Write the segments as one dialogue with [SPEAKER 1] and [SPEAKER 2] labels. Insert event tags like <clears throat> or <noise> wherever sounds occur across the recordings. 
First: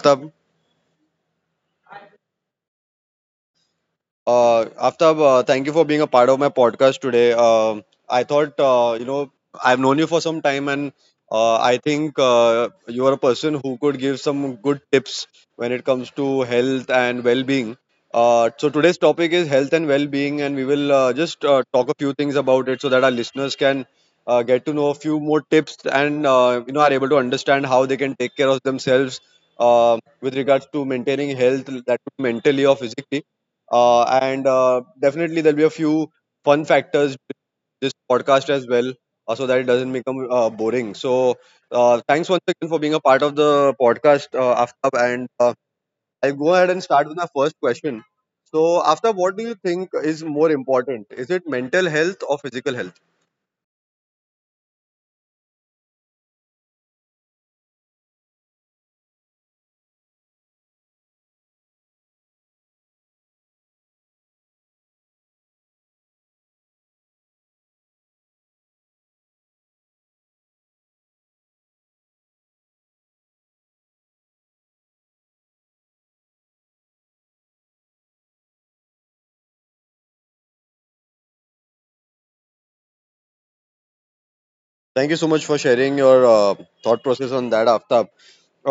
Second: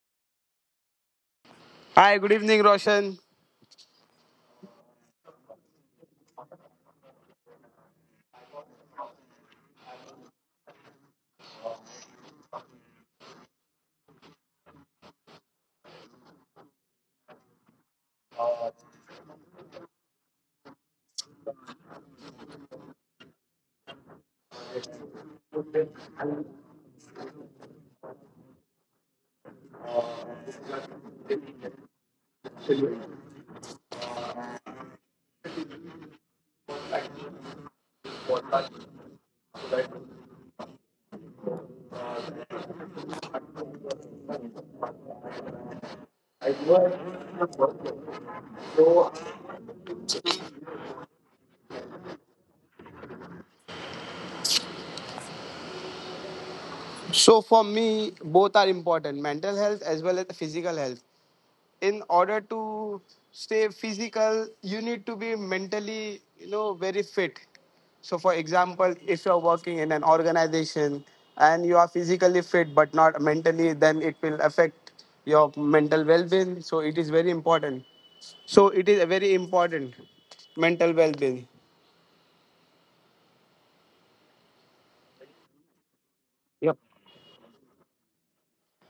[SPEAKER 1] Aftab.
[SPEAKER 2] Hi, good evening, Roshan.
[SPEAKER 1] Aftab, thank you for being a part of my podcast today. I thought, I've known you for some time, and I think you are a person who could give some good tips when it comes to health and well-being. So today's topic is health and well-being, and we will just talk a few things about it so that our listeners can get to know a few more tips, and are able to understand how they can take care of themselves with regards to maintaining health, that too mentally or physically. And definitely there'll be a few fun factors this podcast as well, so that it doesn't become boring. So thanks once again for being a part of the podcast, Aftab, and I'll go ahead and start with my first question. So, Aftab, what do you think is more important, is it mental health or physical health?
[SPEAKER 2] So, for me, both are important mental health as well as physical health. In order to stay physical, you need to be mentally, very fit. So, for example, if you're working in an organization and you are physically fit but not mentally, then it will affect your mental well being. So, it is very important. So, it is very important mental well being.
[SPEAKER 1] Thank you so much for sharing your thought process on that, Aftab.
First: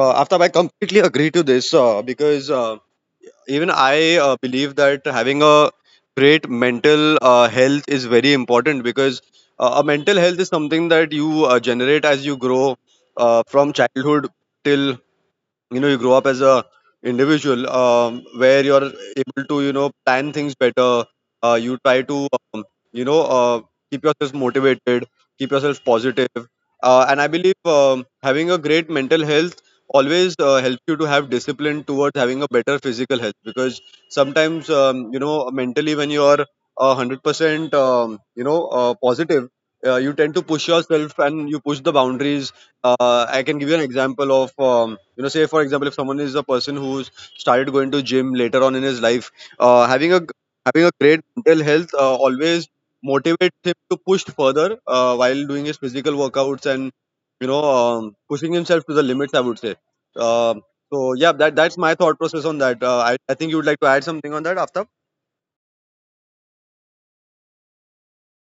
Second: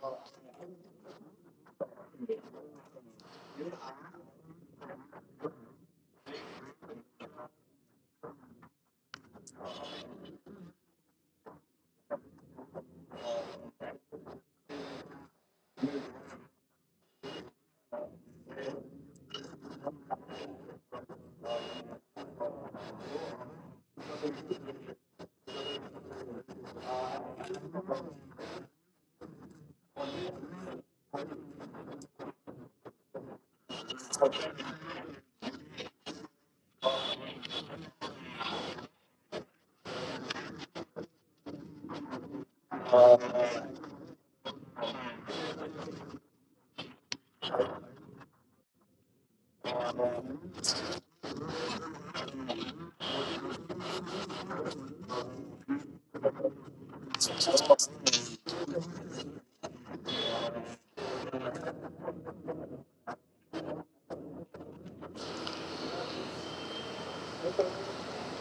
[SPEAKER 1] Aftab, I completely agree to this, because even I believe that having a great mental health is very important, because a mental health is something that you generate as you grow from childhood till you grow up as a individual, where you're able to plan things better. You try to you know uh, keep yourself motivated, keep yourself positive, and I believe having a great mental health always helps you to have discipline towards having a better physical health, because sometimes mentally when you are 100% positive, you tend to push yourself and you push the boundaries. I can give you an example of, say for example, if someone is a person who's started going to gym later on in his life, uh, having a having a great mental health always motivates him to push further while doing his physical workouts and pushing himself to the limits, I would say. Um so yeah, that's my thought process on that. I think you would like to add something on that, Aftab.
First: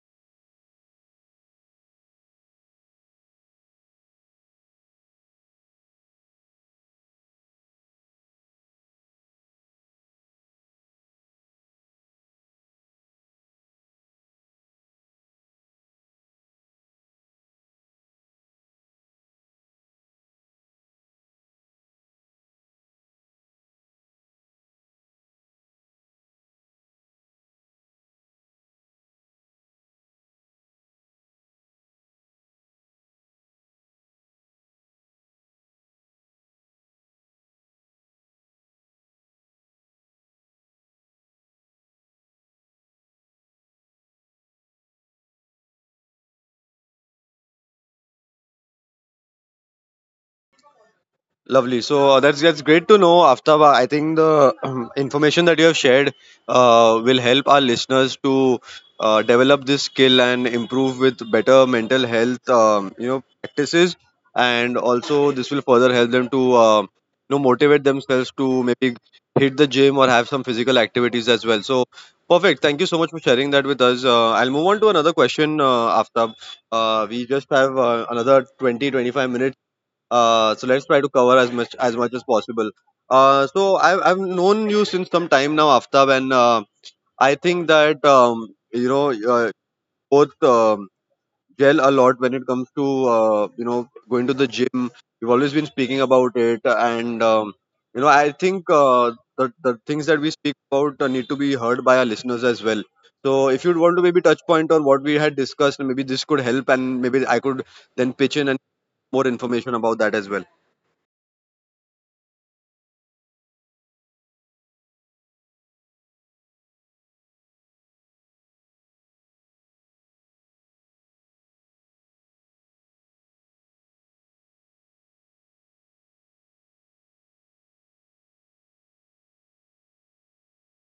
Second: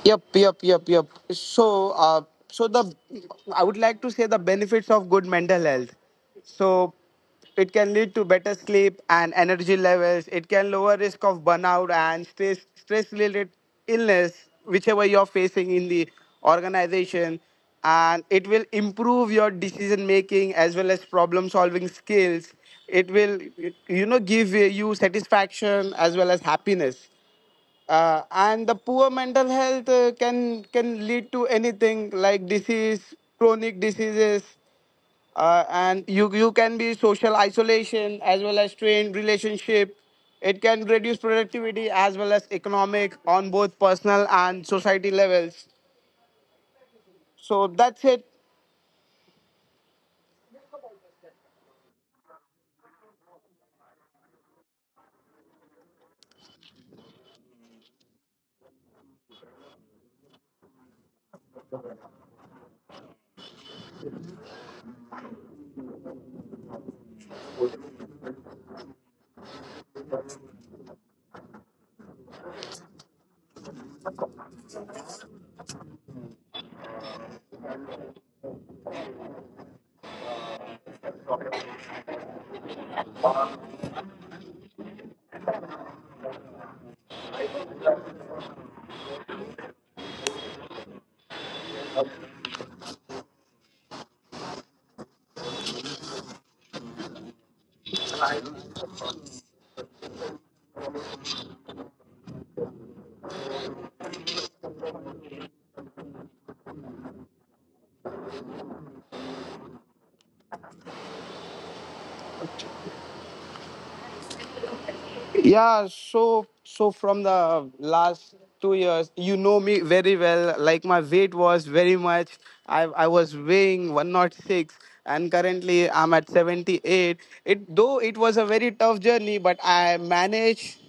[SPEAKER 2] Yep, yep, yep, yep. So, so the I would like to say the benefits of good mental health. So, it can lead to better sleep and energy levels. It can lower risk of burnout and stress related illness, whichever you're facing in the organization, and it will improve your decision making as well as problem solving skills. It will, give you satisfaction as well as happiness. And the poor mental health can lead to anything like disease chronic diseases. And you can be social isolation as well as strained relationship. It can reduce productivity as well as economic on both personal and society levels. So that's it.
[SPEAKER 1] Lovely. So that's great to know, Aftaba. I think the information that you have shared will help our listeners to develop this skill and improve with better mental health practices, and also this will further help them to motivate themselves to maybe hit the gym or have some physical activities as well. So perfect. Thank you so much for sharing that with us. I'll move on to another question, Aftab. We just have another 20-25 minutes, so let's try to cover as much as possible. I've known you since some time now, Aftab, and I think that both gel a lot when it comes to, going to the gym. We've always been speaking about it, and I think the things that we speak about need to be heard by our listeners as well. So if you'd want to maybe touch point on what we had discussed, maybe this could help, and maybe I could then pitch in and more information about that as well.
[SPEAKER 2] Yeah, so from the last 2 years, you know me very well. Like my weight was very much. I was weighing 106 and currently I'm at 78. It though it was a very tough journey, but I managed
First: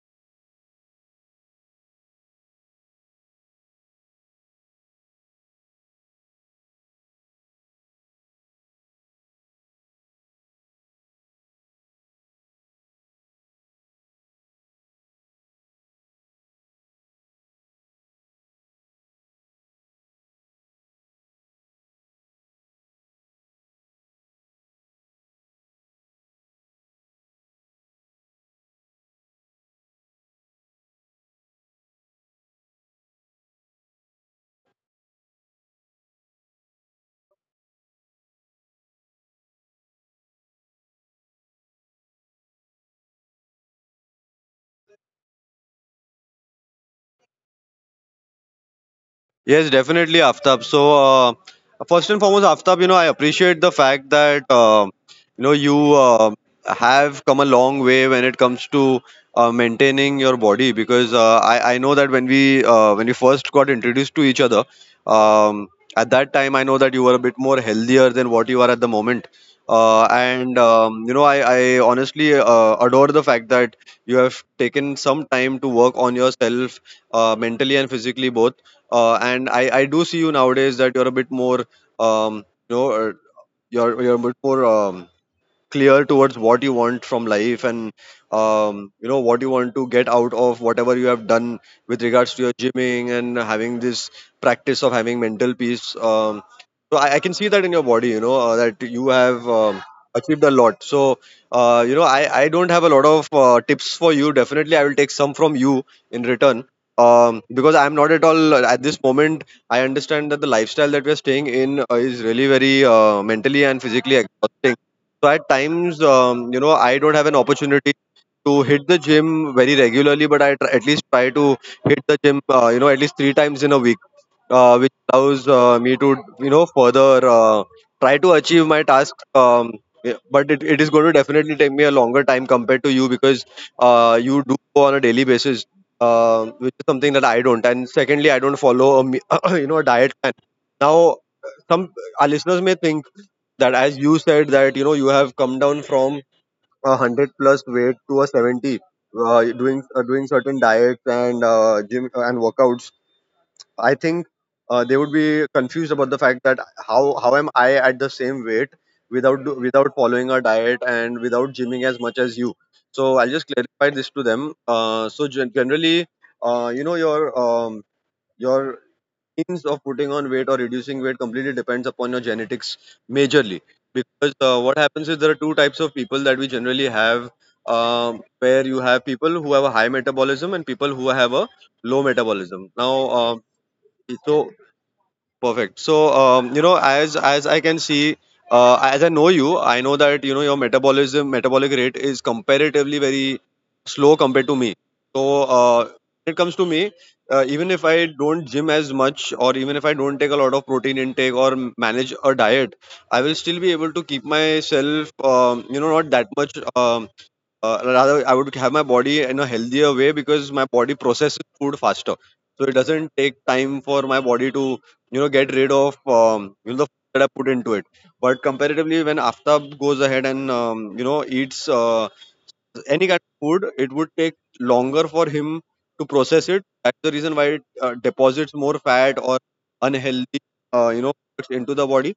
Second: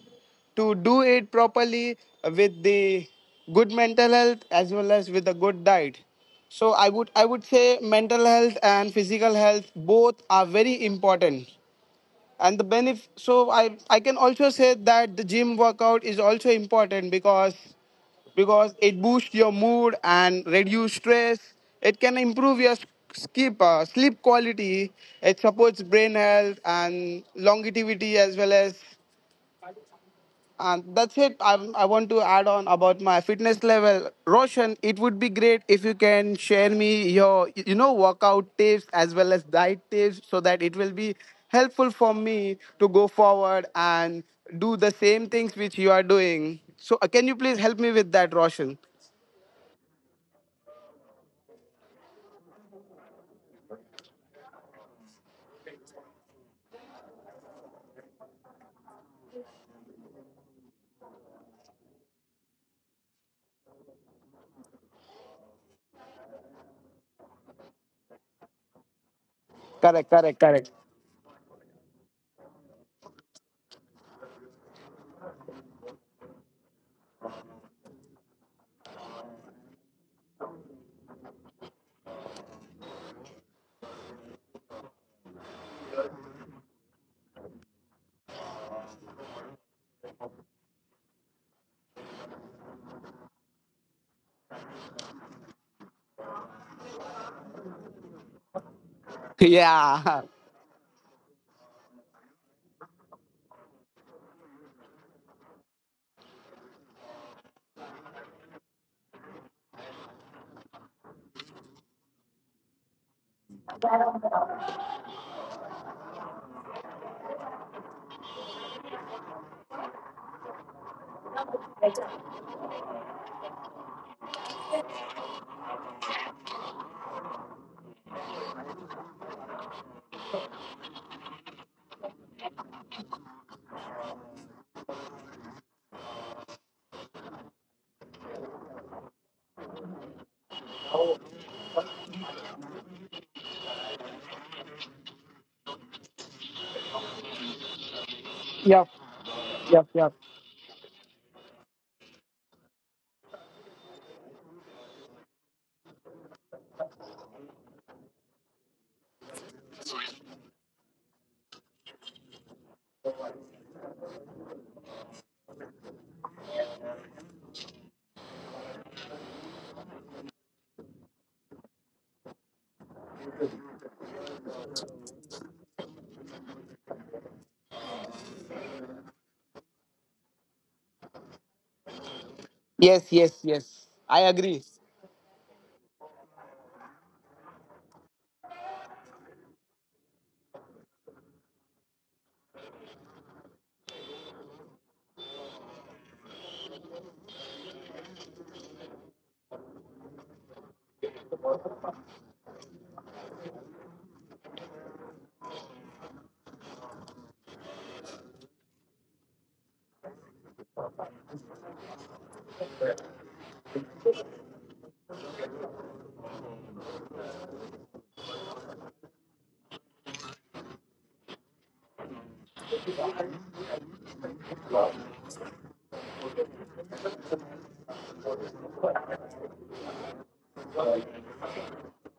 [SPEAKER 2] to do it properly with the good mental health as well as with a good diet. So I would say mental health and physical health both are very important, and the benefit. So I can also say that the gym workout is also important, because it boosts your mood and reduce stress. It can improve your skip sleep quality. It supports brain health and longevity as well as, and that's it. I want to add on about my fitness level. Roshan, it would be great if you can share me your, workout tips as well as diet tips so that it will be helpful for me to go forward and do the same things which you are doing. So, can you please help me with that, Roshan?
[SPEAKER 1] Yes, definitely, Aftab. So, first and foremost, Aftab, you know, I appreciate the fact that you have come a long way when it comes to maintaining your body, because I know that when we first got introduced to each other, um, at that time I know that you were a bit more healthier than what you are at the moment.
[SPEAKER 2] Correct, correct,
[SPEAKER 1] And
[SPEAKER 2] correct. <laughs>
[SPEAKER 1] I honestly adore the fact that you have taken some time to work on yourself, mentally and physically both, and I do see you nowadays that you're a bit more um, you know uh, you're a bit more clear towards what you want from life and what you want to get out of whatever you have done with regards to your gymming and having this practice of having mental peace. I can see that in your body, that you have
[SPEAKER 2] Yeah.
[SPEAKER 1] achieved a lot. So I don't have a lot of tips for you. Definitely I will take some from you in return, because I'm not at all at this moment. I understand that the lifestyle that we're staying in is really very mentally and physically exhausting, so at times I don't have an opportunity to hit the gym very regularly, but I at least try to hit the gym, at least three times in a week, which allows me to further try to achieve my task. But it is going to definitely take me a longer time compared to you, because you do go on a daily basis, which is something that I don't. And secondly, I don't follow <coughs> <clears throat> a diet plan now. Some our listeners may think that, as you said, that you have come down from a 100 plus weight to a
[SPEAKER 2] Yep,
[SPEAKER 1] 70, uh,
[SPEAKER 2] yep,
[SPEAKER 1] doing
[SPEAKER 2] yep.
[SPEAKER 1] uh, doing certain diets and gym and workouts. I think they would be confused about the fact that how am I at the same weight without without following a diet and without gymming as much as you. So I'll just clarify this to them. So, generally, your your means of putting on weight or reducing weight completely depends upon your genetics majorly, because what happens is there are two types of people that we generally have, where you have people who have a high metabolism and people who have a low metabolism now.
[SPEAKER 2] Yes, yes, yes. I agree.
[SPEAKER 1] So Perfect. So, as I can see, as I know you, I know that your metabolism metabolic rate is comparatively very slow compared to me. So, when it comes to me, even if I don't gym as much, or even if I don't take a lot of protein intake or manage a diet, I will still be able to keep myself, not that much. Rather I would have my body in a healthier way, because my body processes food faster, so it doesn't take time for my body to get rid of, the food that I put into it. But comparatively, when Aftab goes ahead and eats any kind of food, it would take longer for him to process it. That's the reason why it deposits more fat or unhealthy uh, you know into the body.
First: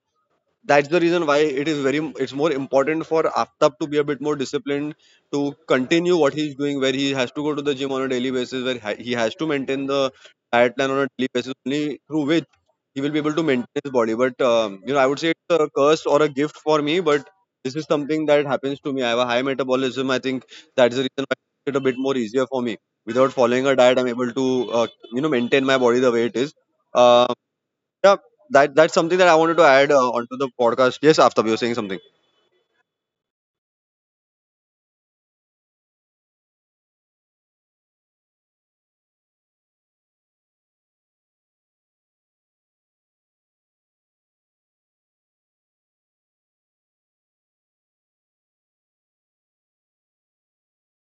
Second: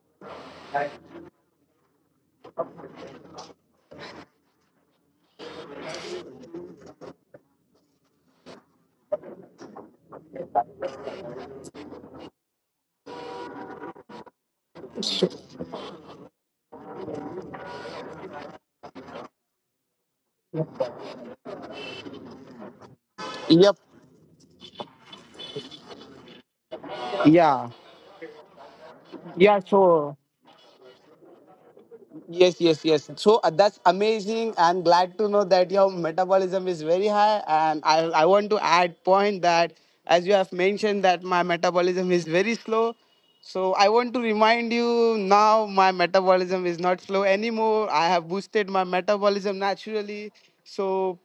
[SPEAKER 1] That's the reason why it is very, it's more important for Aftab to be a bit more disciplined to continue what he's doing, where he has to go to the gym on a daily basis, where he has to maintain the diet plan on a daily basis, only through which he will be able to maintain his body. But I would say it's a curse or a gift for me, but this is something that happens to me. I have a high metabolism. I think that's the reason why it's a bit more easier for me. Without
[SPEAKER 2] Yep.
[SPEAKER 1] following a diet, I'm able to maintain my body the way it is. Uh,
[SPEAKER 2] Yeah.
[SPEAKER 1] yeah, that's something that I
[SPEAKER 2] Yeah,
[SPEAKER 1] wanted to add
[SPEAKER 2] sure.
[SPEAKER 1] onto the podcast. Yes, after you were saying something.
[SPEAKER 2] Yes, yes, yes. So, that's amazing. I'm glad to know that your metabolism is very high. And I want to add point that as you have mentioned that my metabolism is very slow. So I want to remind you now my metabolism is not slow anymore. I have boosted my metabolism naturally. So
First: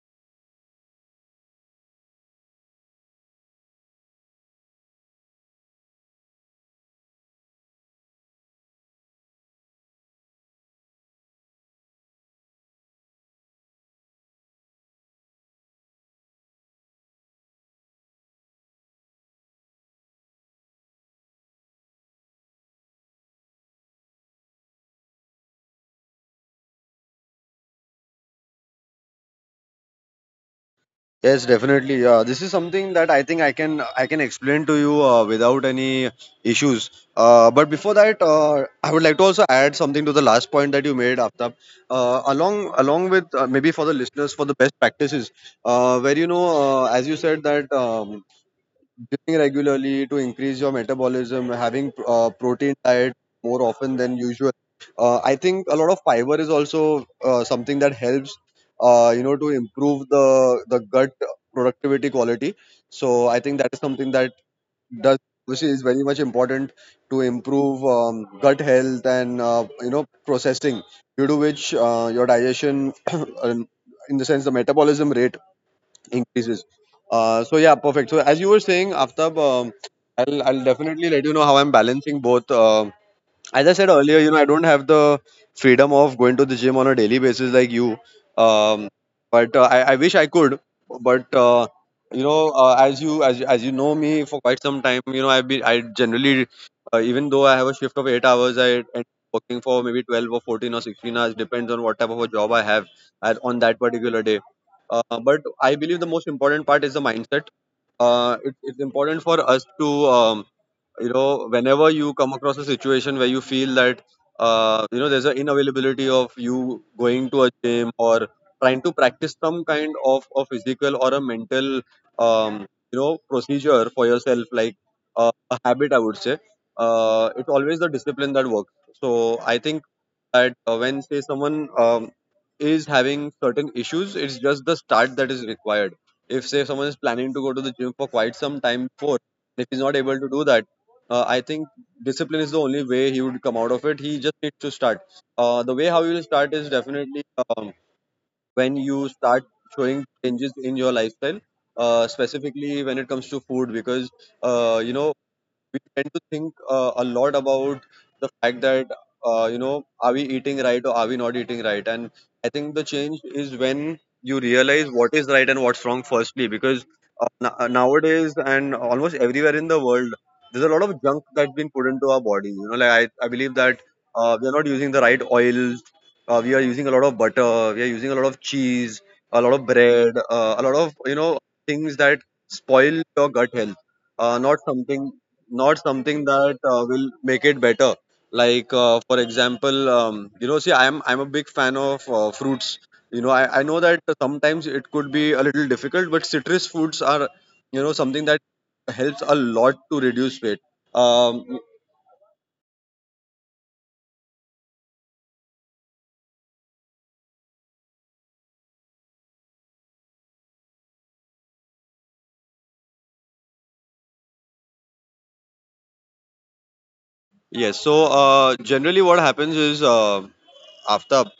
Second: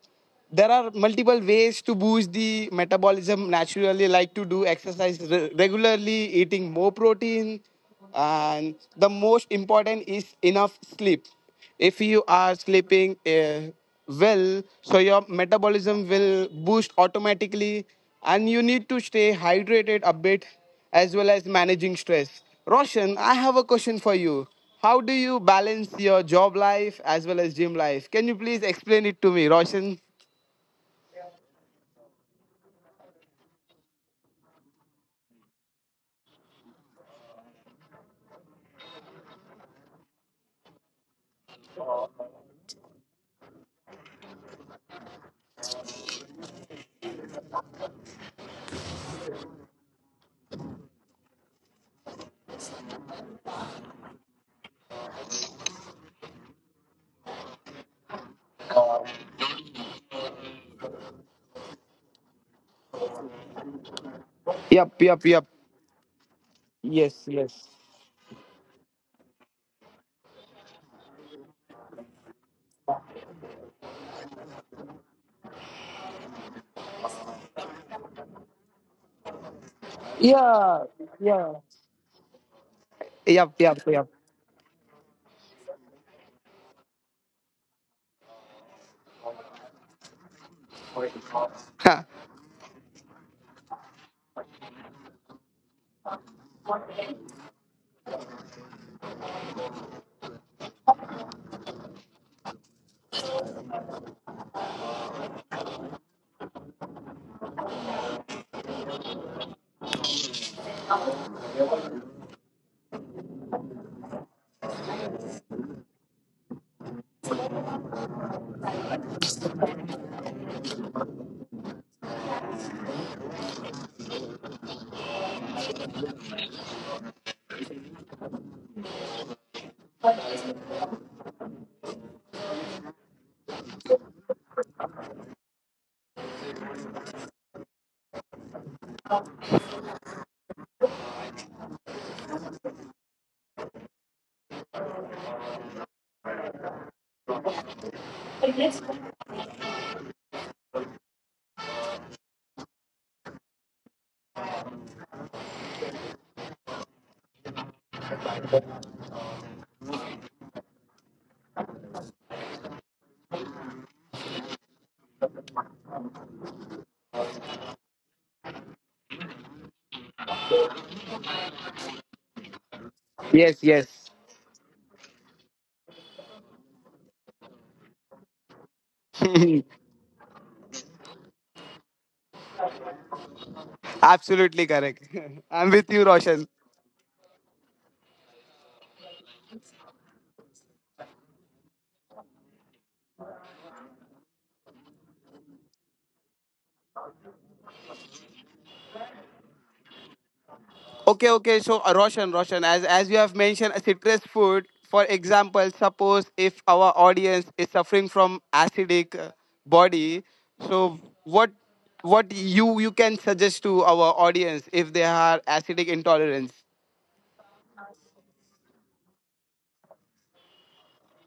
[SPEAKER 2] there are multiple ways to boost the metabolism naturally, like to do exercise regularly, eating more protein, and the most important is enough sleep. If you are sleeping well, so your metabolism will boost automatically, and you need to stay hydrated a bit, as well as managing stress. Roshan, I have a question for you. How do you balance your job life as well as gym life? Can you please explain it to me, Roshan?
[SPEAKER 1] Yes, definitely. This is something that I think I can explain to you without any issues. But before that, I would like to also add something to the last point that you made, Aftab. Along with, maybe for the listeners, for the best practices, where as you said that. Eating regularly to increase your metabolism, having protein diet more often than usual. I think a lot of fiber is also something that helps, to improve the gut productivity quality. So I think that is something that
[SPEAKER 2] Yep,
[SPEAKER 1] does,
[SPEAKER 2] yep, yep.
[SPEAKER 1] obviously, is very much important to
[SPEAKER 2] Yes, yes.
[SPEAKER 1] improve gut health and processing, due to which your digestion, <coughs> <clears throat> in the sense the metabolism rate increases. So yeah, perfect. So as you were saying, Aftab, I'll definitely let you know how I'm balancing both. I
[SPEAKER 2] Yep,
[SPEAKER 1] said
[SPEAKER 2] yep,
[SPEAKER 1] earlier,
[SPEAKER 2] yep.
[SPEAKER 1] you know, I don't have the freedom of going to the gym on a daily basis like you. Um, but I wish I could. But as you know me for quite some time, I generally even though I have a shift of 8 hours, I working for maybe 12 or 14 or 16 hours, depends on what type of a job I have at, on that particular day. But I believe the most important part is the mindset. It's important for us to um, whenever you come across a situation where you feel that there's an inavailability of you going to a gym or trying to practice some kind of a physical or a mental, um, procedure for yourself, like a habit, I would say, it's always the discipline that works. So I think that when, say, someone is having certain issues, it's just the start that is required. If, say, someone is planning to go to the gym for quite some time before, if he's not able to do that, I think discipline is the only way he would come out of it. He just needs to start. The way how you will start is definitely, when you start showing changes in your lifestyle, specifically when it comes to food. Because uh, you know we tend to think a lot about, you know, are we eating right or are we not eating right? And I think the change is when you realize what is right and what's wrong, firstly, because nowadays and almost everywhere in the world a lot of junk put into our bodies. You know, like, I
[SPEAKER 2] <laughs>
[SPEAKER 1] believe
[SPEAKER 2] Yes,
[SPEAKER 1] that
[SPEAKER 2] yes.
[SPEAKER 1] we are not using the right oils. We are using a lot of butter. We are using a lot of cheese, bread, a lot of, things that spoil your gut health.
[SPEAKER 2] Absolutely correct. <laughs>
[SPEAKER 1] Not
[SPEAKER 2] I'm with you,
[SPEAKER 1] something that
[SPEAKER 2] Roshan.
[SPEAKER 1] will make it better. Like, for example, see, I'm a big fan of fruits. You know, I know that sometimes it could be a little difficult, but citrus fruits are, something that helps a lot to reduce weight.
[SPEAKER 2] Okay,
[SPEAKER 1] um,
[SPEAKER 2] okay. So, Roshan, as you have mentioned, citrus food. For example, suppose if our audience is suffering from acidic body, so what what you can suggest to our audience if they are acidic intolerance?
[SPEAKER 1] Yes. So generally, what happens is, Aftab,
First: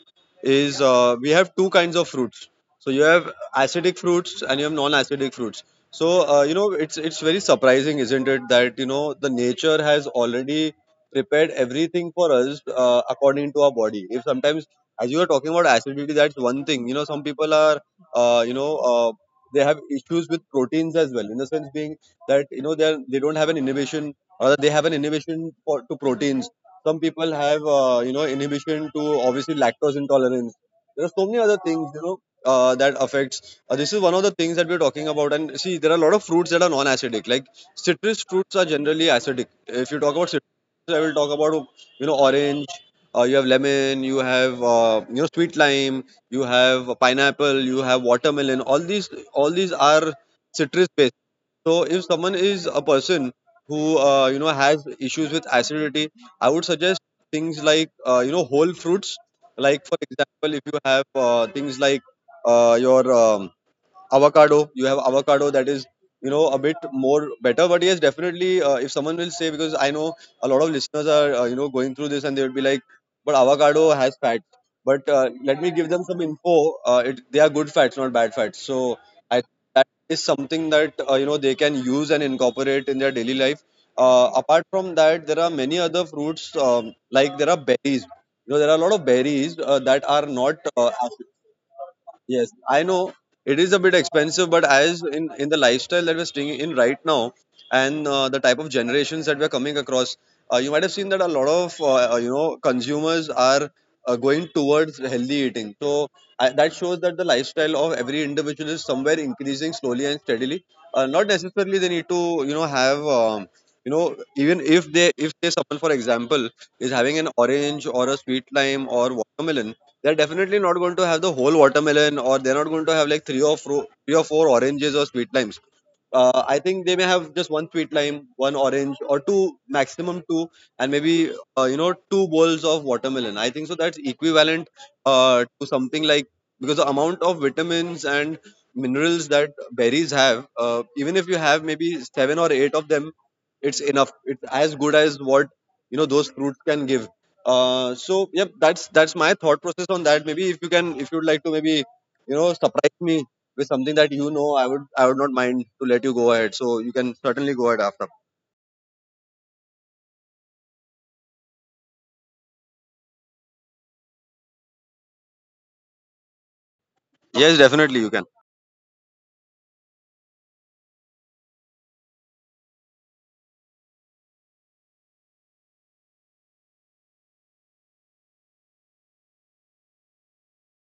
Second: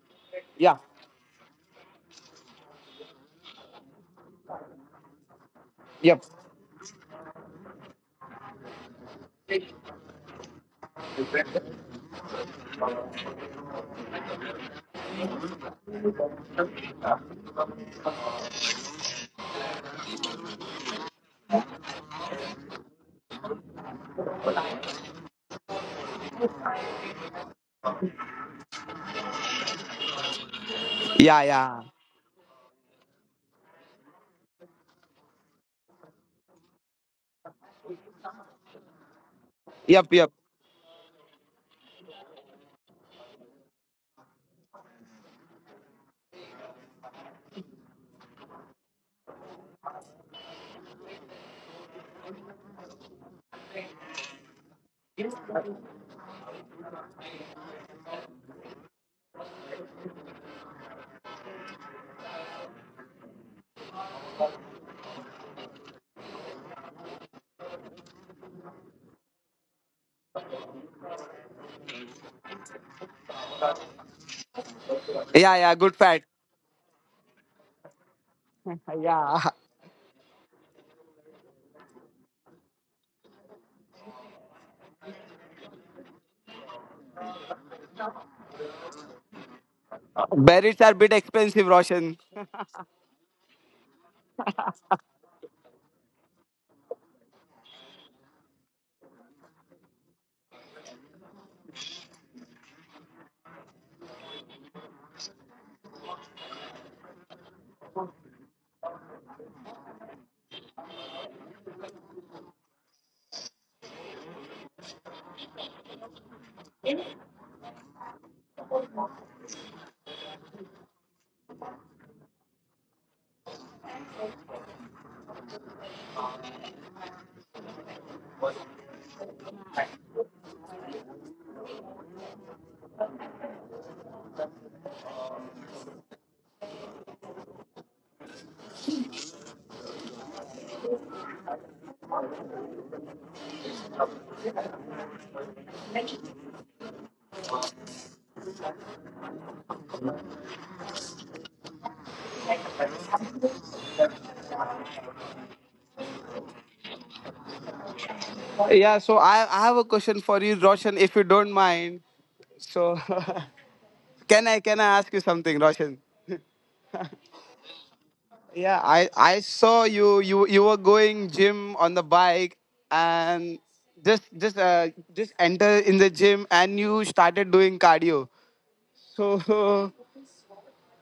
[SPEAKER 2] Yeah.
[SPEAKER 1] is we have two kinds of fruits. So you have acidic fruits and you have non-acidic fruits. So
[SPEAKER 2] Yep.
[SPEAKER 1] it's very surprising, isn't it, that, you know, the nature has already prepared everything for us, according to our body. If sometimes, as you are talking about acidity, that's one thing. You know, some people are, uh, you know uh, they have issues with proteins as well, in the sense being that, you know, they don't have an inhibition, or they have an inhibition for to proteins. Some people have, inhibition to, obviously, lactose intolerance. There are so many
[SPEAKER 2] Yeah,
[SPEAKER 1] other
[SPEAKER 2] yeah.
[SPEAKER 1] things, you know, that affects. This is one of the things that we're talking about. And see, there are a lot of fruits that are non-acidic. Like, citrus fruits are generally acidic. If you talk
[SPEAKER 2] Yep,
[SPEAKER 1] about
[SPEAKER 2] yep.
[SPEAKER 1] citrus, I will talk about, you know, orange. You have lemon, you have sweet lime, you have pineapple, you have watermelon. All these are citrus based. So if someone is a person who has issues with acidity, I would suggest things like whole fruits. Like, for example, if you have things like, your avocado that is, you know, a bit more better. But yes, definitely, if someone will say, because I know a lot of listeners are going through this, and they will be like, but avocado has fat. But
[SPEAKER 2] Yeah, yeah.
[SPEAKER 1] let me
[SPEAKER 2] Good
[SPEAKER 1] give
[SPEAKER 2] fat.
[SPEAKER 1] them some info. They are good fats, not bad fats. So
[SPEAKER 2] Yeah.
[SPEAKER 1] I that is something that they can use and incorporate in their daily life. Apart from that, there are many other fruits, like there are berries, you know, there are a lot of berries that
[SPEAKER 2] <laughs>
[SPEAKER 1] are not
[SPEAKER 2] Berries are a bit expensive, Roshan.
[SPEAKER 1] Yes, I know it is a bit expensive, but as in the lifestyle that we're staying in right now, and the type of generations that we're coming across. You might have seen that a lot of consumers are going towards healthy eating. So that shows that the lifestyle of every individual is somewhere increasing slowly and steadily. Not necessarily they need to, you know, have, even if they if, say, someone, for example, is having an orange or a sweet lime or watermelon. They're definitely not going to have the whole watermelon, or they're not going to have like three or four oranges or sweet limes. I think they may have just one sweet lime, one orange, or two, maximum two, and maybe two bowls of watermelon. I think so. That's equivalent to something like, because the amount of vitamins and minerals that berries have, even if you have maybe seven or eight of them, it's enough, it's as good as what, you know, those fruits can give. So yep, that's my thought process on that. Maybe if you can, if you'd like to, maybe, you know, surprise me with something that, you know, I would not mind. To let you go ahead, so you can certainly go ahead after.
[SPEAKER 2] Yeah, so I have a question for you, Roshan, if you don't mind. So <laughs> can I ask you something, Roshan?
[SPEAKER 1] Yes, definitely, you can.
[SPEAKER 2] Yeah, I saw you were going gym on the bike, and just just uh, just enter in the gym, and you started doing cardio. So <laughs>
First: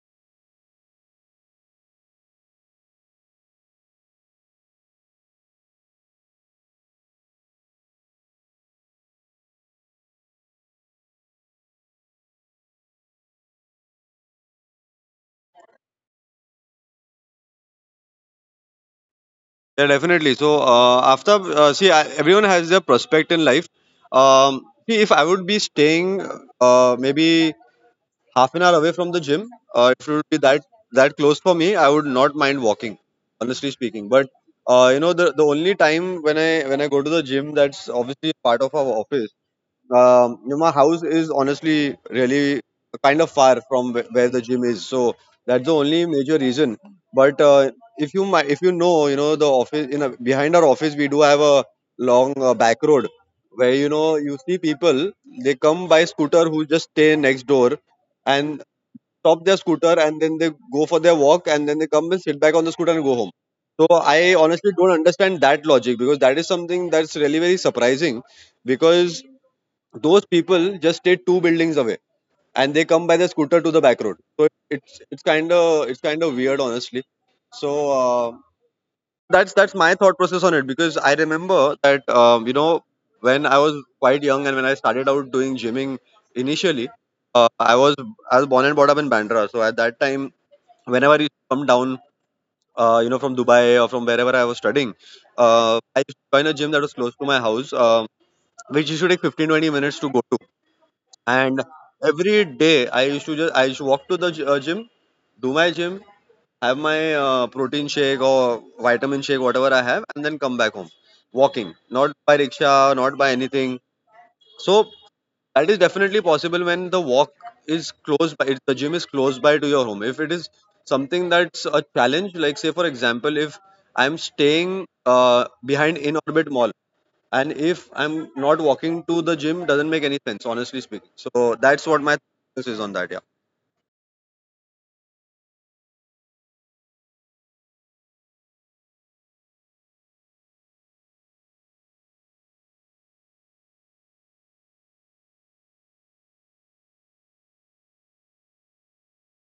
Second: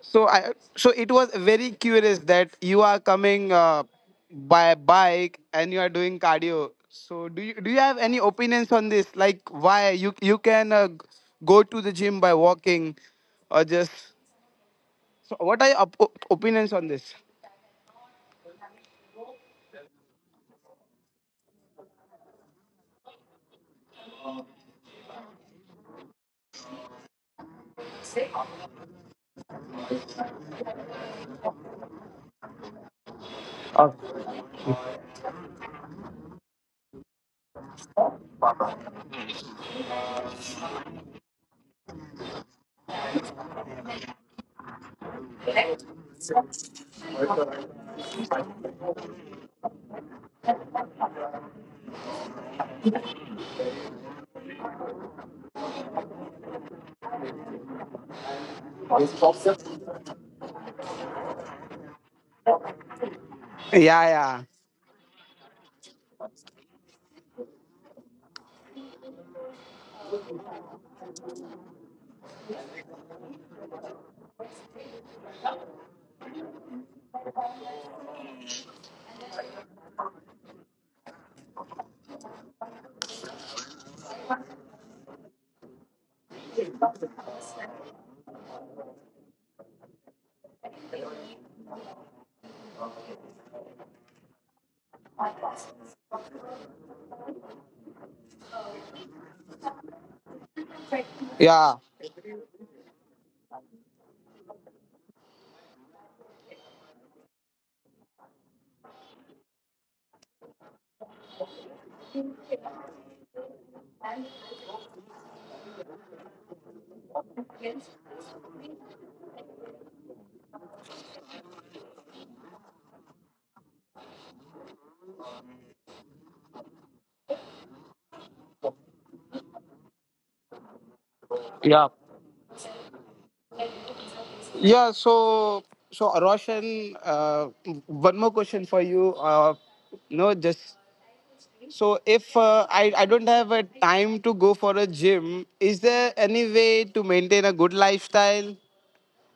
[SPEAKER 2] so it was very curious that you are coming by bike and you are doing cardio. So do you have any opinions on this? Like why you can go to the gym by walking, or just so what are your opinions on this?
[SPEAKER 1] Yeah, definitely. So after, see, everyone has their prospect in life. um, See, if I would be staying maybe half an hour away from the gym. If it would be that that close for me, I would not mind walking, honestly
[SPEAKER 2] Uh,
[SPEAKER 1] speaking. But you know, the only time when I go to the gym, that's obviously part of our office. You know, my house is honestly really kind of far from where the gym is, so that's the only major reason. But if if you know, you know the office in a, behind our office we do have a long back road, where, you know, you see people, they come by scooter who just stay next door, and a scooter, and then they go for their walk and then they come and sit back on the scooter and go home.
[SPEAKER 2] yeah,
[SPEAKER 1] So I
[SPEAKER 2] yeah,
[SPEAKER 1] honestly don't understand that logic, because that is something that's really very surprising, because those people just stay two buildings away and they come by the scooter to the back road. So it's kind of, weird, honestly. So that's my thought process on it, because I remember that, when I was quite young and when I started out doing gymming initially, uh, i was I was born and brought up in Bandra. So at that time, whenever I used to come down from Dubai or from wherever I was studying, I used to join a gym that was close to my house, which used to take 15 20 minutes to go to.
[SPEAKER 2] yeah,
[SPEAKER 1] Every day, I used to walk to the gym, do my gym, have my protein shake or vitamin shake, whatever I have, and then come back home, walking, not by rickshaw, not by anything. So that is definitely possible when the walk is close by, if the gym is close by to your home. If it is something that's a challenge, like, say, for example, if I'm staying behind in Orbit Mall, and if I'm not walking to the gym, doesn't make any sense, honestly speaking. So that's what my thoughts is on that. Yeah.
[SPEAKER 2] yeah. So, Roshan, one more question for you. No, just. So if I don't have a time to go for a gym, is there any way to maintain a good lifestyle?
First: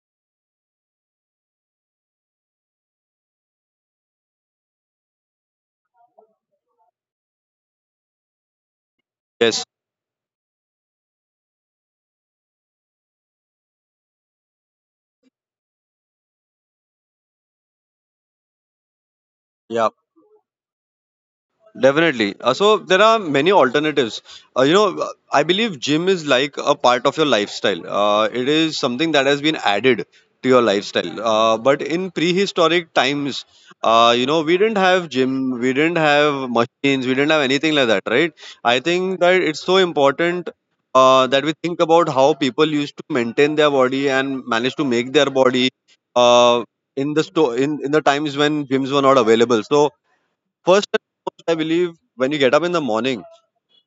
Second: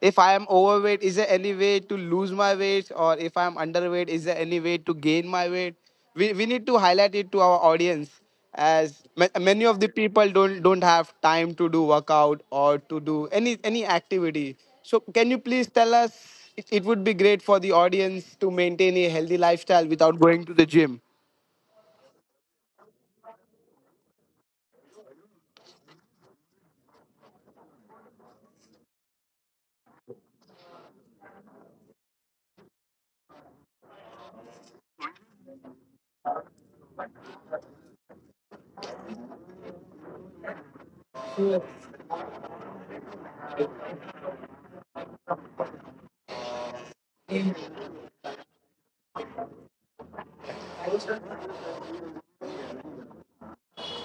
[SPEAKER 2] If I am overweight, is there any way to lose my weight? Or if I am underweight, is there any way to gain my weight? We need to highlight it to our audience, as many
[SPEAKER 1] Yes,
[SPEAKER 2] of the people don't have time to do workout or to do any activity. So can you please tell us, it would be great for the audience to maintain a healthy lifestyle
[SPEAKER 1] yeah,
[SPEAKER 2] without going to the gym.
[SPEAKER 1] definitely. So there are many alternatives. I believe gym is like a part of your lifestyle. It is something that has been added to your lifestyle. But in prehistoric times, you know, we didn't have gym, we didn't have machines, we didn't have anything like that, right? I think that it's so important. We think about how people used to maintain their body and manage to make their body, uh, in the store in the times when gyms were not available. So, first, I believe when you get up in the morning,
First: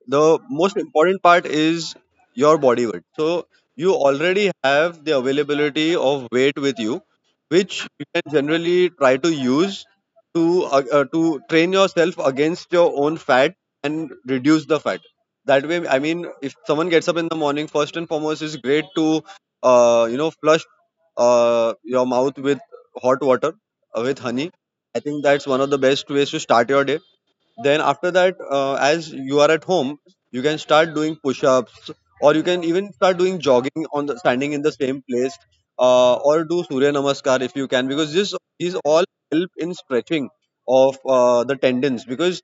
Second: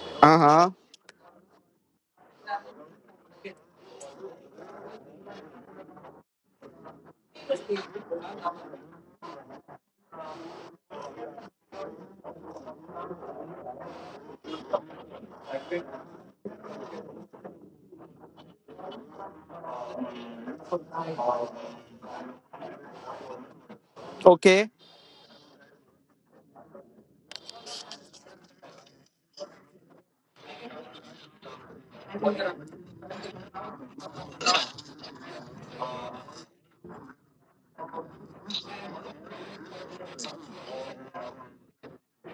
[SPEAKER 1] the
[SPEAKER 2] Uh-huh.
[SPEAKER 1] important part is your body weight. So you already have the availability of weight with you, which you can generally try to use to train yourself against your own fat and reduce the fat. That way, I mean, if someone gets up in the morning, first and foremost, it's great to flush your mouth with hot water with honey.
[SPEAKER 2] Okay.
[SPEAKER 1] I think that's one of the best ways to start your day. Then after that, as you are at home, you can start doing push-ups, or you can even start doing jogging on the standing in the same place, or do Surya Namaskar if you can, because this these all help in stretching of the tendons. Because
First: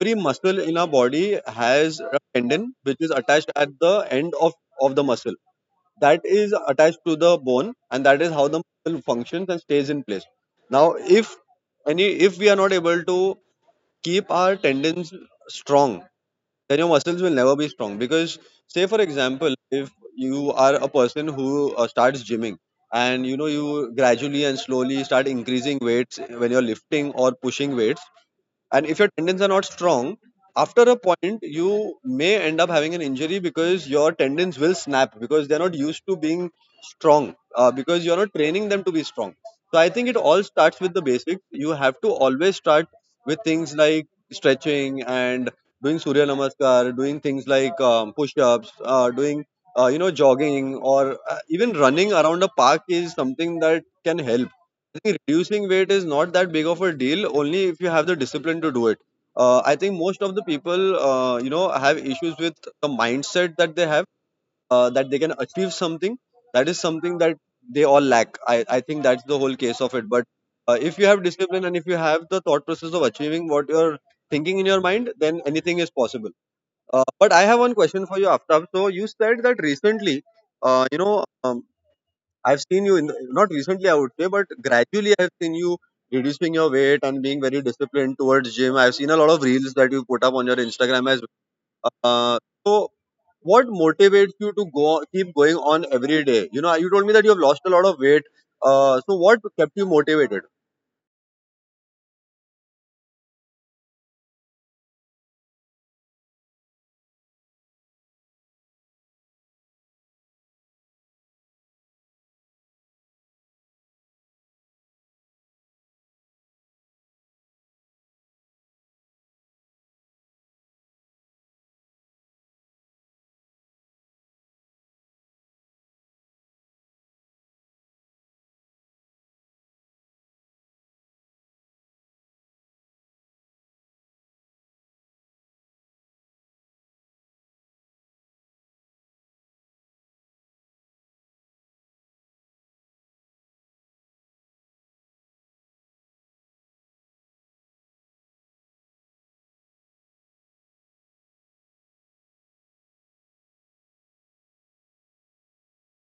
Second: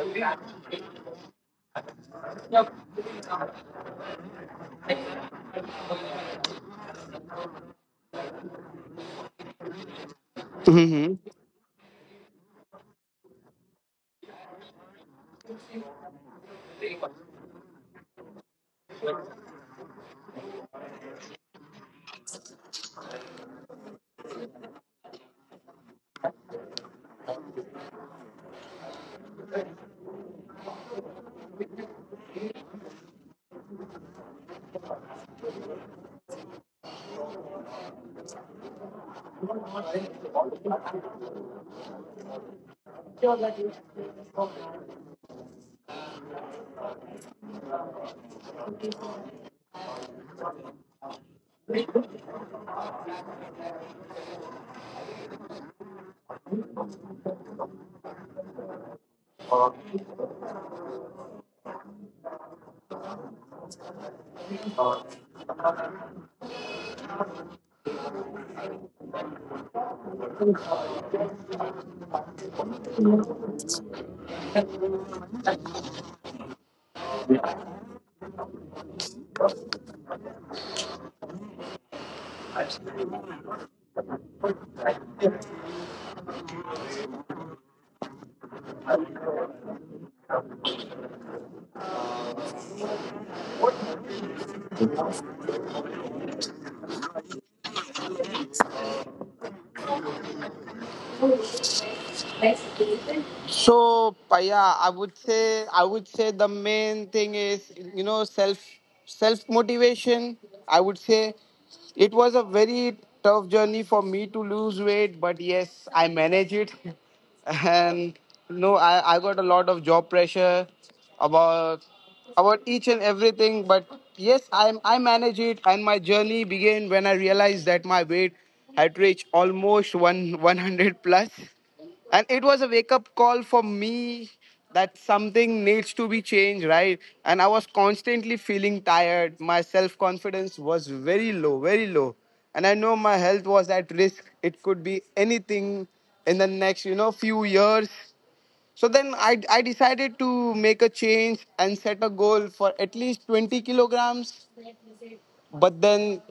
[SPEAKER 1] every muscle in our body has a tendon which is attached at the end of the muscle, that is attached to the bone, and that is how the muscle functions and stays in place. Now,
[SPEAKER 2] Hmm.
[SPEAKER 1] if any if we are not able to keep our tendons strong, then your muscles will never be strong. Because, say, for example, if you are a person who starts gymming, and you know, you gradually and slowly start increasing weights when you're lifting or pushing weights, and if your tendons are not strong, after a point you may end up having an injury because your tendons will snap, because they're not used to being strong, because you're not training them to be strong. So I think it all starts with the basics. You have to always start things like stretching and doing Surya Namaskar, doing things like push-ups, doing jogging, or even running around a park is something that can help. I think reducing weight is not that big of a deal only if you have the discipline to do it. I think most of the people have issues with the mindset that they have, that they can achieve something. That is something that they all lack. I think that's the whole case of it. But if you have discipline, and if you have the thought process of achieving what you're thinking in your mind, then anything is possible. But I have one question for you, Aftab. So you said that recently, uh, you know, um, I've seen you not recently, I would say, but gradually, I've seen you reducing your weight and being very disciplined towards gym. I've seen a lot of reels that you put up on your Instagram as well. So what motivates you to go keep going on every day? You know, you told me that you have lost a lot of weight. So what kept you motivated?
[SPEAKER 2] So, yeah, I would say. I would say the main thing is self motivation. I would say it was a very tough journey for me to lose weight, but yes, I managed it, <laughs> and no, I got a lot of job pressure about about each and everything, but yes, I managed it, and my journey began when I realized that my weight had reached almost one 100 plus, and it was a wake up call for me that something needs to be changed, right? And I was constantly feeling tired, my self confidence was very low, very low, and I know my health was at risk, it could be anything in the next few years. So then I decided to make a change and set a goal for at least 20 kilograms. But then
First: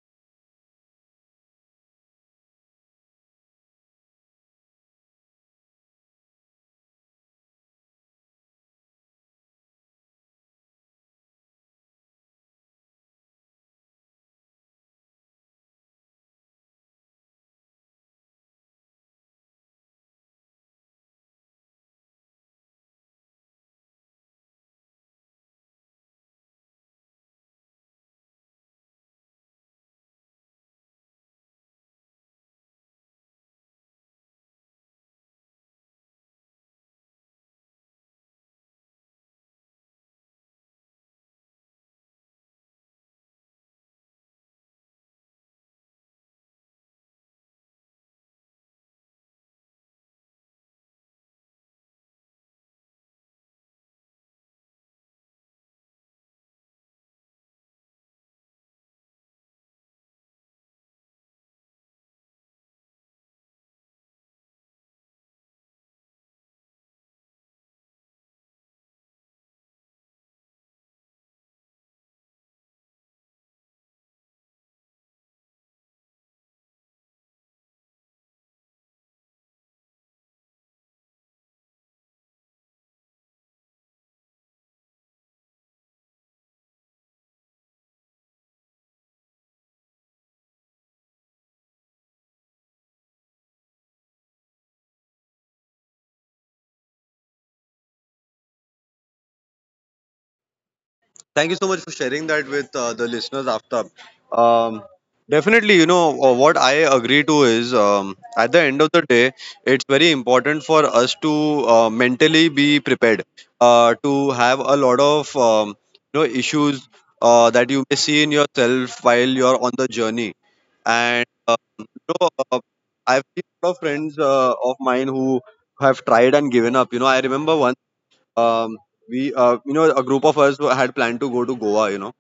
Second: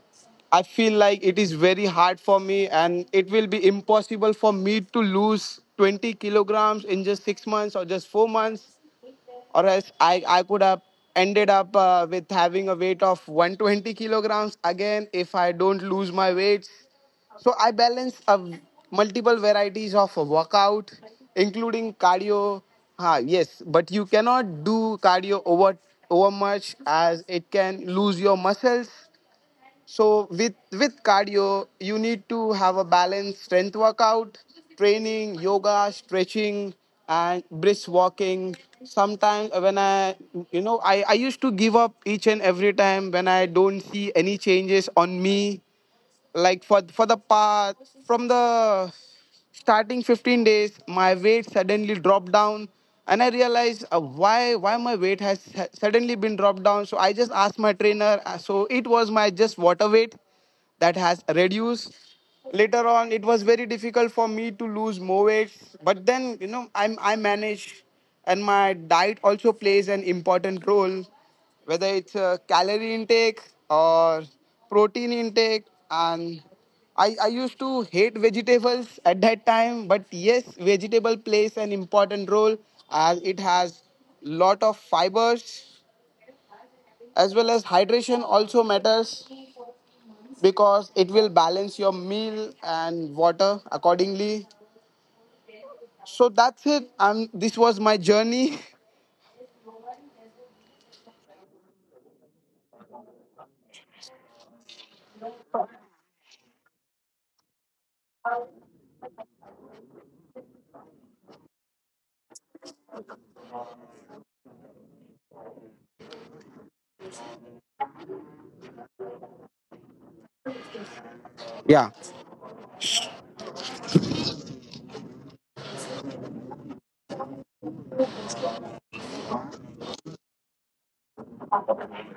[SPEAKER 2] I feel like it is very hard for me, and it will be impossible for me to lose 20 kilograms in just 6 months or just 4 months, or else I could have ended up with having a weight of 120 kilograms again if I don't lose my weights. So I balance multiple varieties of a workout, including cardio. Ah, yes, but you cannot do cardio over much, as it can lose your muscles. So with cardio you need to have a balanced strength workout, training, yoga, stretching, and brisk walking. Sometimes, when I you know I used to give up each and every time when I don't see any changes on me, like for the path from the starting 15 days, my weight suddenly dropped down, and I realized, why my weight has suddenly been dropped down. So I just asked my trainer, so it was my just water weight that has reduced. Later on, it was very difficult for me to lose more weight, but then I manage, and my diet also plays an important role, whether it's calorie intake or protein intake. And I used to hate vegetables at that time, but yes, vegetable plays an important role as it has lot of fibers, as well as hydration also matters, because it will balance your meal and water accordingly. So that's it. This was my journey. <laughs>
[SPEAKER 1] Thank you so much for sharing that with the listeners, Aftab. Um, Definitely, you know, what I agree to is, at the end of the day, it's very important for us to mentally be prepared, to have a lot of, issues, that you may see in yourself while you're on the journey. And you
[SPEAKER 2] Yeah.
[SPEAKER 1] know, uh, I've seen a lot of friends of mine who have tried and given up. You know, I remember once, um, a group of us who had planned to go to Goa. You know,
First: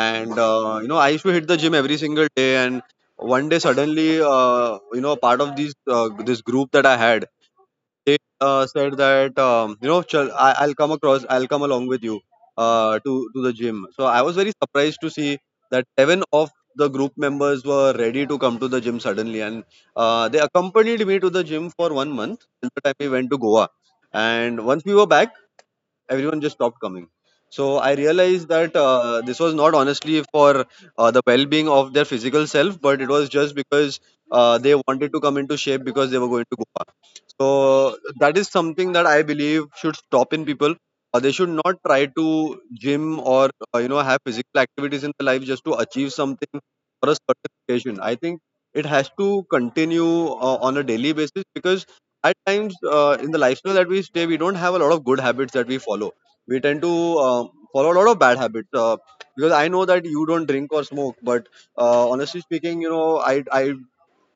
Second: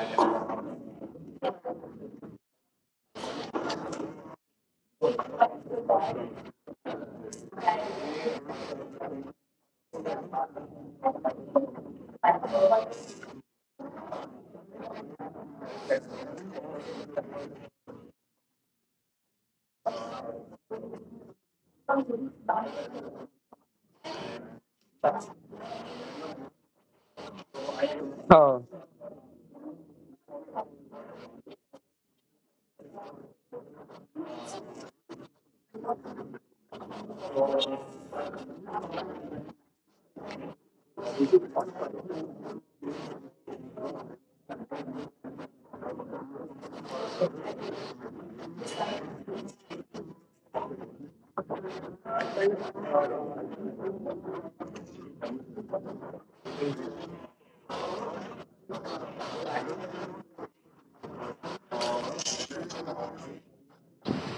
[SPEAKER 1] and I used to hit the gym every single day. And one day, suddenly, part of these this group that I had, they said that, Chal, I'll come along with you to the gym. So I was very surprised to see that seven of the group members were ready to come to the gym suddenly, and they accompanied me to the gym for one month till the time we went to Goa. And once we were back, everyone just stopped coming. So I realized that,
[SPEAKER 2] Oh.
[SPEAKER 1] this was not honestly for the well-being of their physical self, but it was just because they wanted to come into shape because they were going to go fast. So that is something that I believe should stop in people. They should not try to gym, or have physical activities in their life just to achieve something for a certain occasion. I think it has to continue on a daily basis, because at times, in the lifestyle that we stay, we don't have a lot of good habits that we follow. We tend to follow a lot of bad habits, because I know that you don't drink or smoke. But honestly speaking, you know, I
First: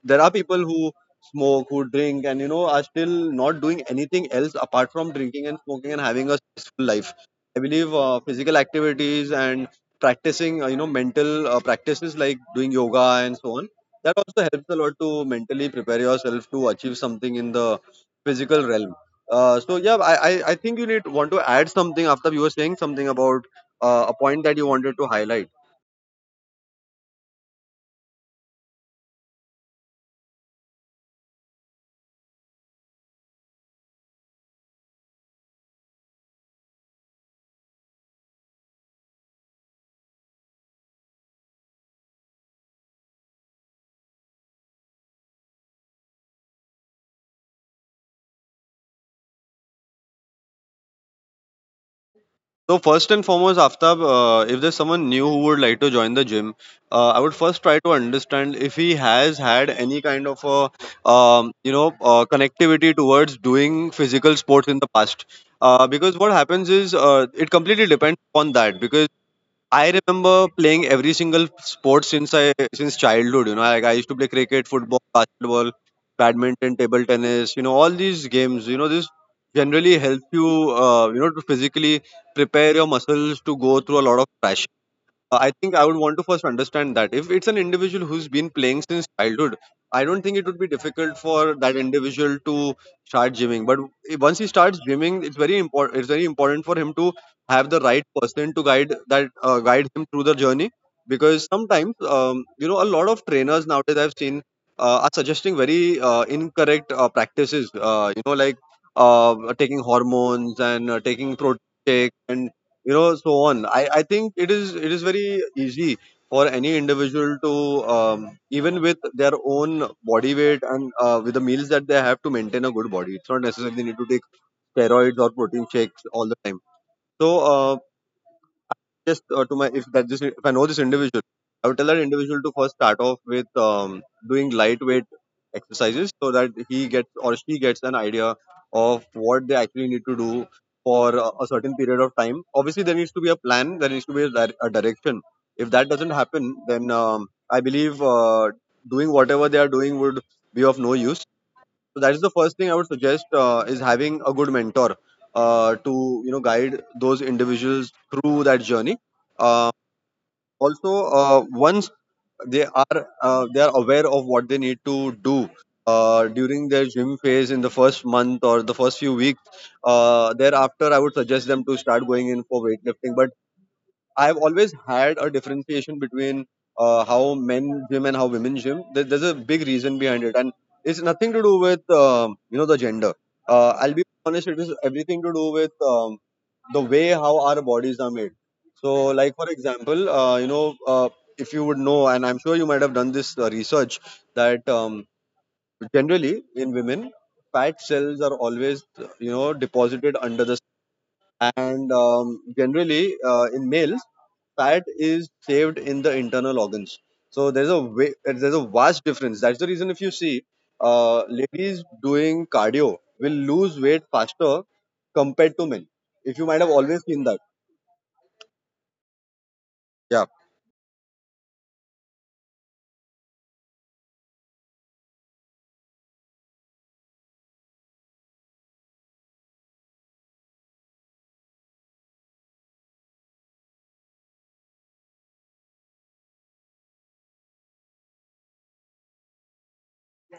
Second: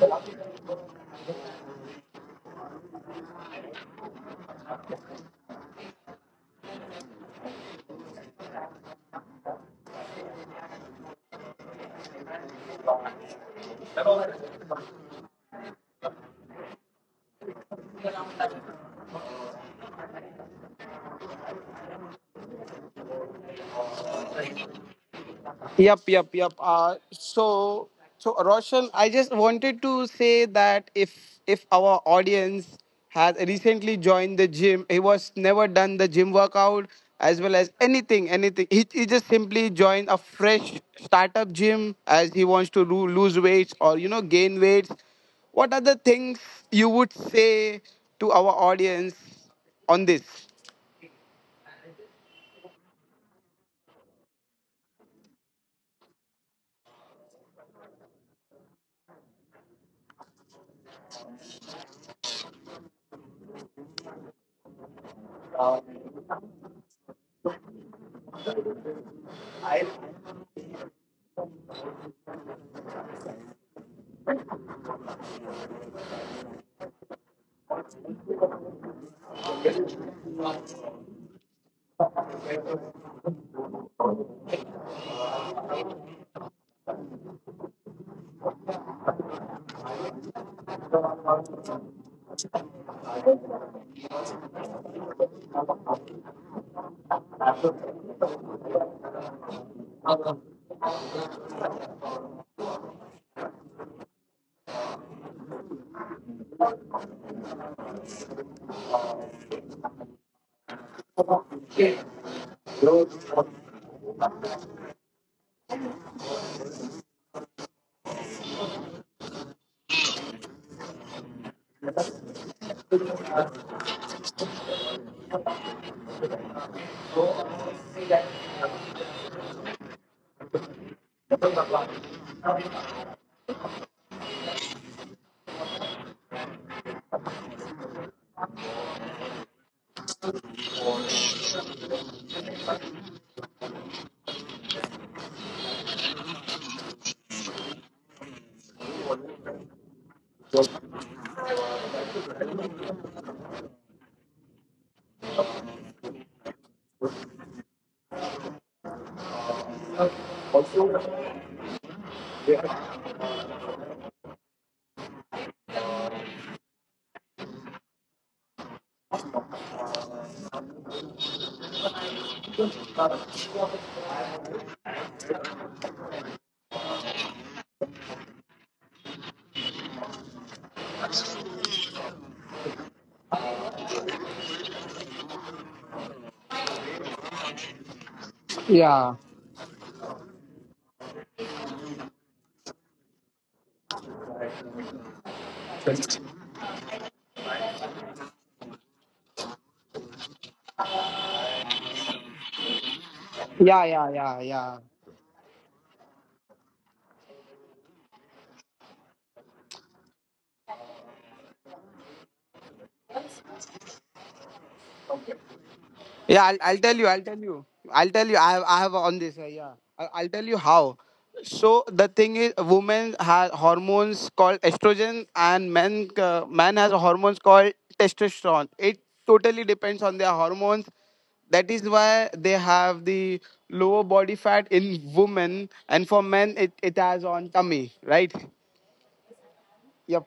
[SPEAKER 1] there are people who smoke, who drink, and you know, are still not doing anything else apart from drinking and smoking and having a stressful life. I believe physical activities and practicing mental practices like doing yoga, and so on, that also helps a lot to mentally prepare yourself to achieve something in the physical realm. So yeah, I think you need want to add something, after you were saying something about, a point that you wanted to highlight.
[SPEAKER 2] Yep, yep, yep. So, Roshan, I just wanted to say that if our audience has recently joined the gym, he was never done the gym workout as well as anything, anything. He just simply joined a fresh startup gym as he wants to lose weights or gain weights. What are the things you would say to our audience on this?
[SPEAKER 1] So first and foremost, Aftab, if there's someone new who would like to join the gym, I would first try to understand if he has had any kind of a, connectivity towards doing physical sports in the past. Because what happens is, it completely depends upon that. Because I remember playing every single sport since childhood. You know, like I used to play cricket, football, basketball, badminton, table tennis. You know, all these games. You know, this generally help you. To physically prepare your muscles to go through a lot of, I think I would want to first understand that if it's an individual who's been playing since childhood, I don't think it would be difficult for that individual to start gymming. But once he starts gymming, it's very important. It's very important for him to have the right person to guide him through the journey. Because sometimes, a lot of trainers nowadays I've seen are suggesting very incorrect practices. Uh, Taking hormones, and taking, and you know, so on. I think it is very easy for any individual to, even with their own body weight, and with the meals that they have, to maintain a good body. It's not necessarily they need to take steroids or protein shakes all the time. So uh, to my if that this if I know this individual, tell that individual to first start off with, doing lightweight exercises so that he gets, or she gets, an idea of what they actually need to do for a certain period of time. Obviously, there needs to be a plan, there needs to be a direction. If that doesn't happen, then, I believe doing whatever they are doing would be of no use. So that is the first thing I would suggest, is having a good mentor, to guide those individuals through that journey. Uh, Also, once they are they are aware of what they need to do during their gym phase in the first month or the first few weeks. Thereafter, I would suggest them to start going in for weight. I have always had a differentiation between how men gym and how women gym. There's a big reason behind it, and it's nothing to do with the gender. I'll be honest; it is everything to do with, the way how our bodies are made. So,
[SPEAKER 2] Yeah.
[SPEAKER 1] like for example, if you would know, and I'm sure you might have done this research, that, generally in women, fat cells are always, you know, deposited under the skin. And, generally, in men, fat is saved in the internal organs. So there's a way, there's a vast difference. That's the reason if you see, ladies doing cardio will lose weight faster compared to men. If you
[SPEAKER 2] Yeah,
[SPEAKER 1] might have
[SPEAKER 2] I'll
[SPEAKER 1] always,
[SPEAKER 2] tell you. I'll tell you. I'll tell you. I have on this. Yeah, I,
[SPEAKER 1] yeah.
[SPEAKER 2] I'll tell you how. So the thing is, women have hormones called estrogen, and men man has hormones called testosterone. It totally depends on their hormones. That is why they have the lower body fat in women, and for men, it has on tummy, right? Yep.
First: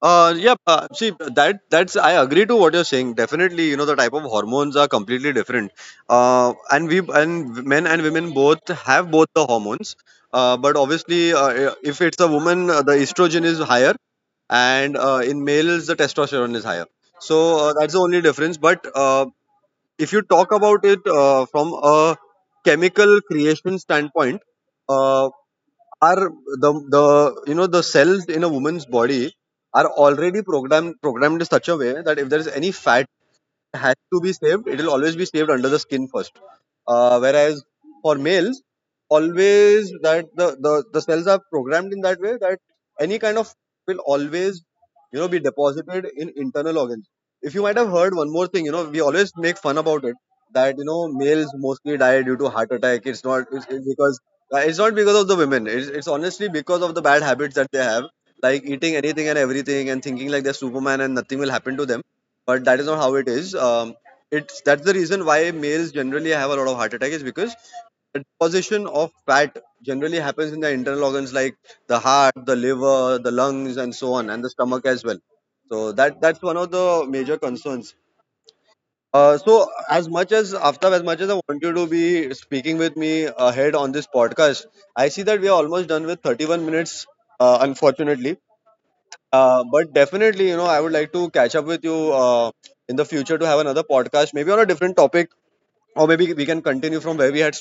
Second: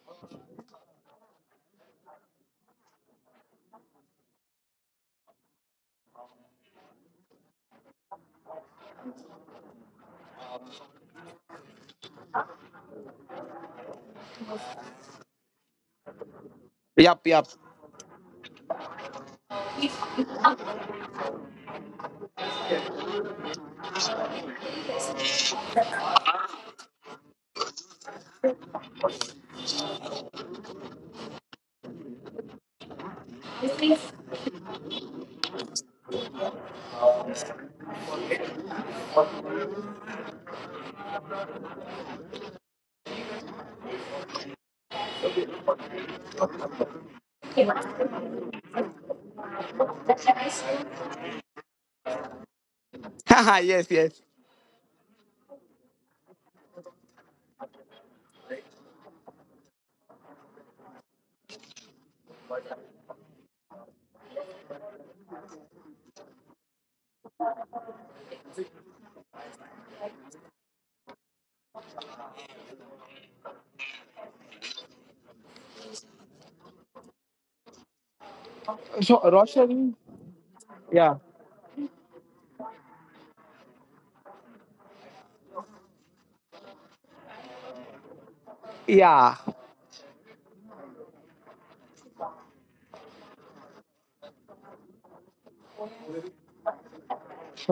[SPEAKER 1] Yeah, see, that that's I agree to what you're saying. Definitely, you know, the type of hormones are completely different. And we and men and women both have both the hormones. But obviously, if it's a woman, the estrogen is higher, and in males the testosterone is higher.
[SPEAKER 2] Yep. Yep.
[SPEAKER 1] So, that's the only difference. But if you talk about it from a chemical creation standpoint, uh, are the you know the cells in a woman's body are already programmed in such a way that if there is any fat has to be saved, it will always be saved under the skin first. Whereas for males, always that the cells are programmed in that way that any kind of will always deposited in internal organs. If you might have heard one more thing, you know, we always make fun about it that males mostly die due to heart attack. It's
[SPEAKER 2] <laughs>
[SPEAKER 1] not.
[SPEAKER 2] Yes. Yes.
[SPEAKER 1] It's not because of the women. It's honestly because of the bad habits that they have, like eating anything and everything and thinking like they're Superman and nothing will happen to them. But that is not how it is. It's That's the reason why males generally have a lot of heart attack, is because position of fat generally happens in the internal organs like the heart, the liver, the lungs, and so on, and the stomach as well. So that's one of the major concerns.
[SPEAKER 2] So
[SPEAKER 1] Uh,
[SPEAKER 2] Roshan.
[SPEAKER 1] as
[SPEAKER 2] Yeah.
[SPEAKER 1] much as, I want you to be speaking with me ahead on this podcast, I see that we are almost done with 31 minutes, unfortunately.
[SPEAKER 2] Yeah.
[SPEAKER 1] But definitely, you know, I would like to catch up with you in the future to have another podcast, maybe on a different topic, or maybe we can continue from where we had.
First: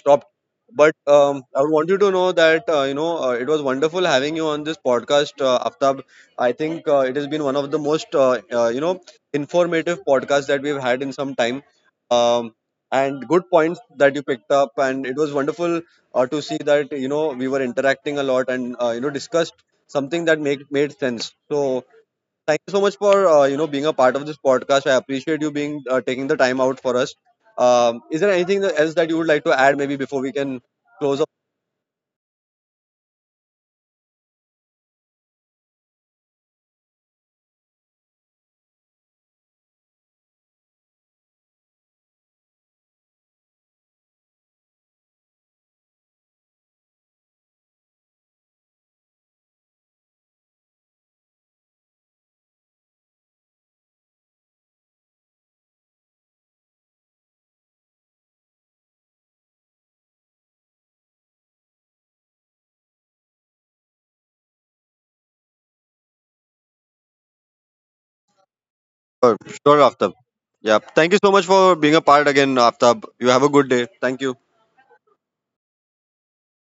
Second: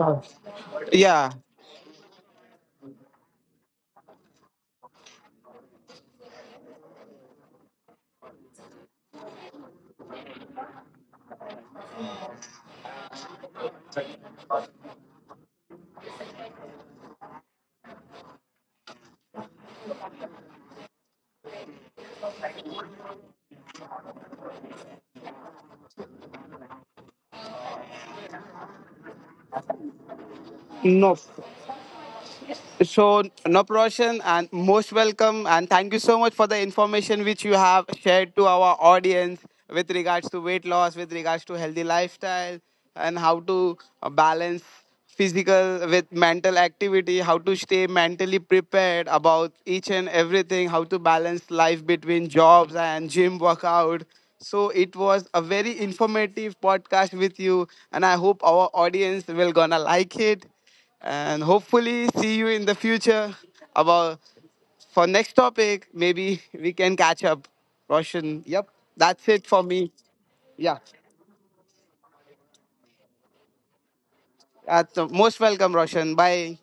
[SPEAKER 1] But
[SPEAKER 2] Yeah.
[SPEAKER 1] I want you to know that, it was wonderful having you on this podcast, Aftab. I think it has been one of the most informative podcasts that we've had in some time, um, and good points that you picked up. And it was wonderful to see that you know we were interacting a lot, and discussed something that make made sense. So thank you so much for being a part of this podcast. I appreciate you being taking the time out for us. Is there anything else that you would like to add maybe before we can.
[SPEAKER 2] No. So, Naproshan, and most welcome, and thank you so much for the information which you have shared to our audience, with regards to weight loss, with regards to healthy lifestyle, and how to balance physical with mental activity, how to stay mentally prepared about each and everything, how to balance life between jobs and gym workout. So it was a very informative podcast with you, and I hope our audience will gonna like it, and hopefully see you in the future. About for next topic maybe we can catch up, Roshan. Yep, that's it for
[SPEAKER 1] Sure,
[SPEAKER 2] me.
[SPEAKER 1] Aftab. Yeah.
[SPEAKER 2] Yeah,
[SPEAKER 1] Thank you so much for being a part again, Aftab. You have a good day. Thank you.
[SPEAKER 2] that's most welcome, Roshan. Bye.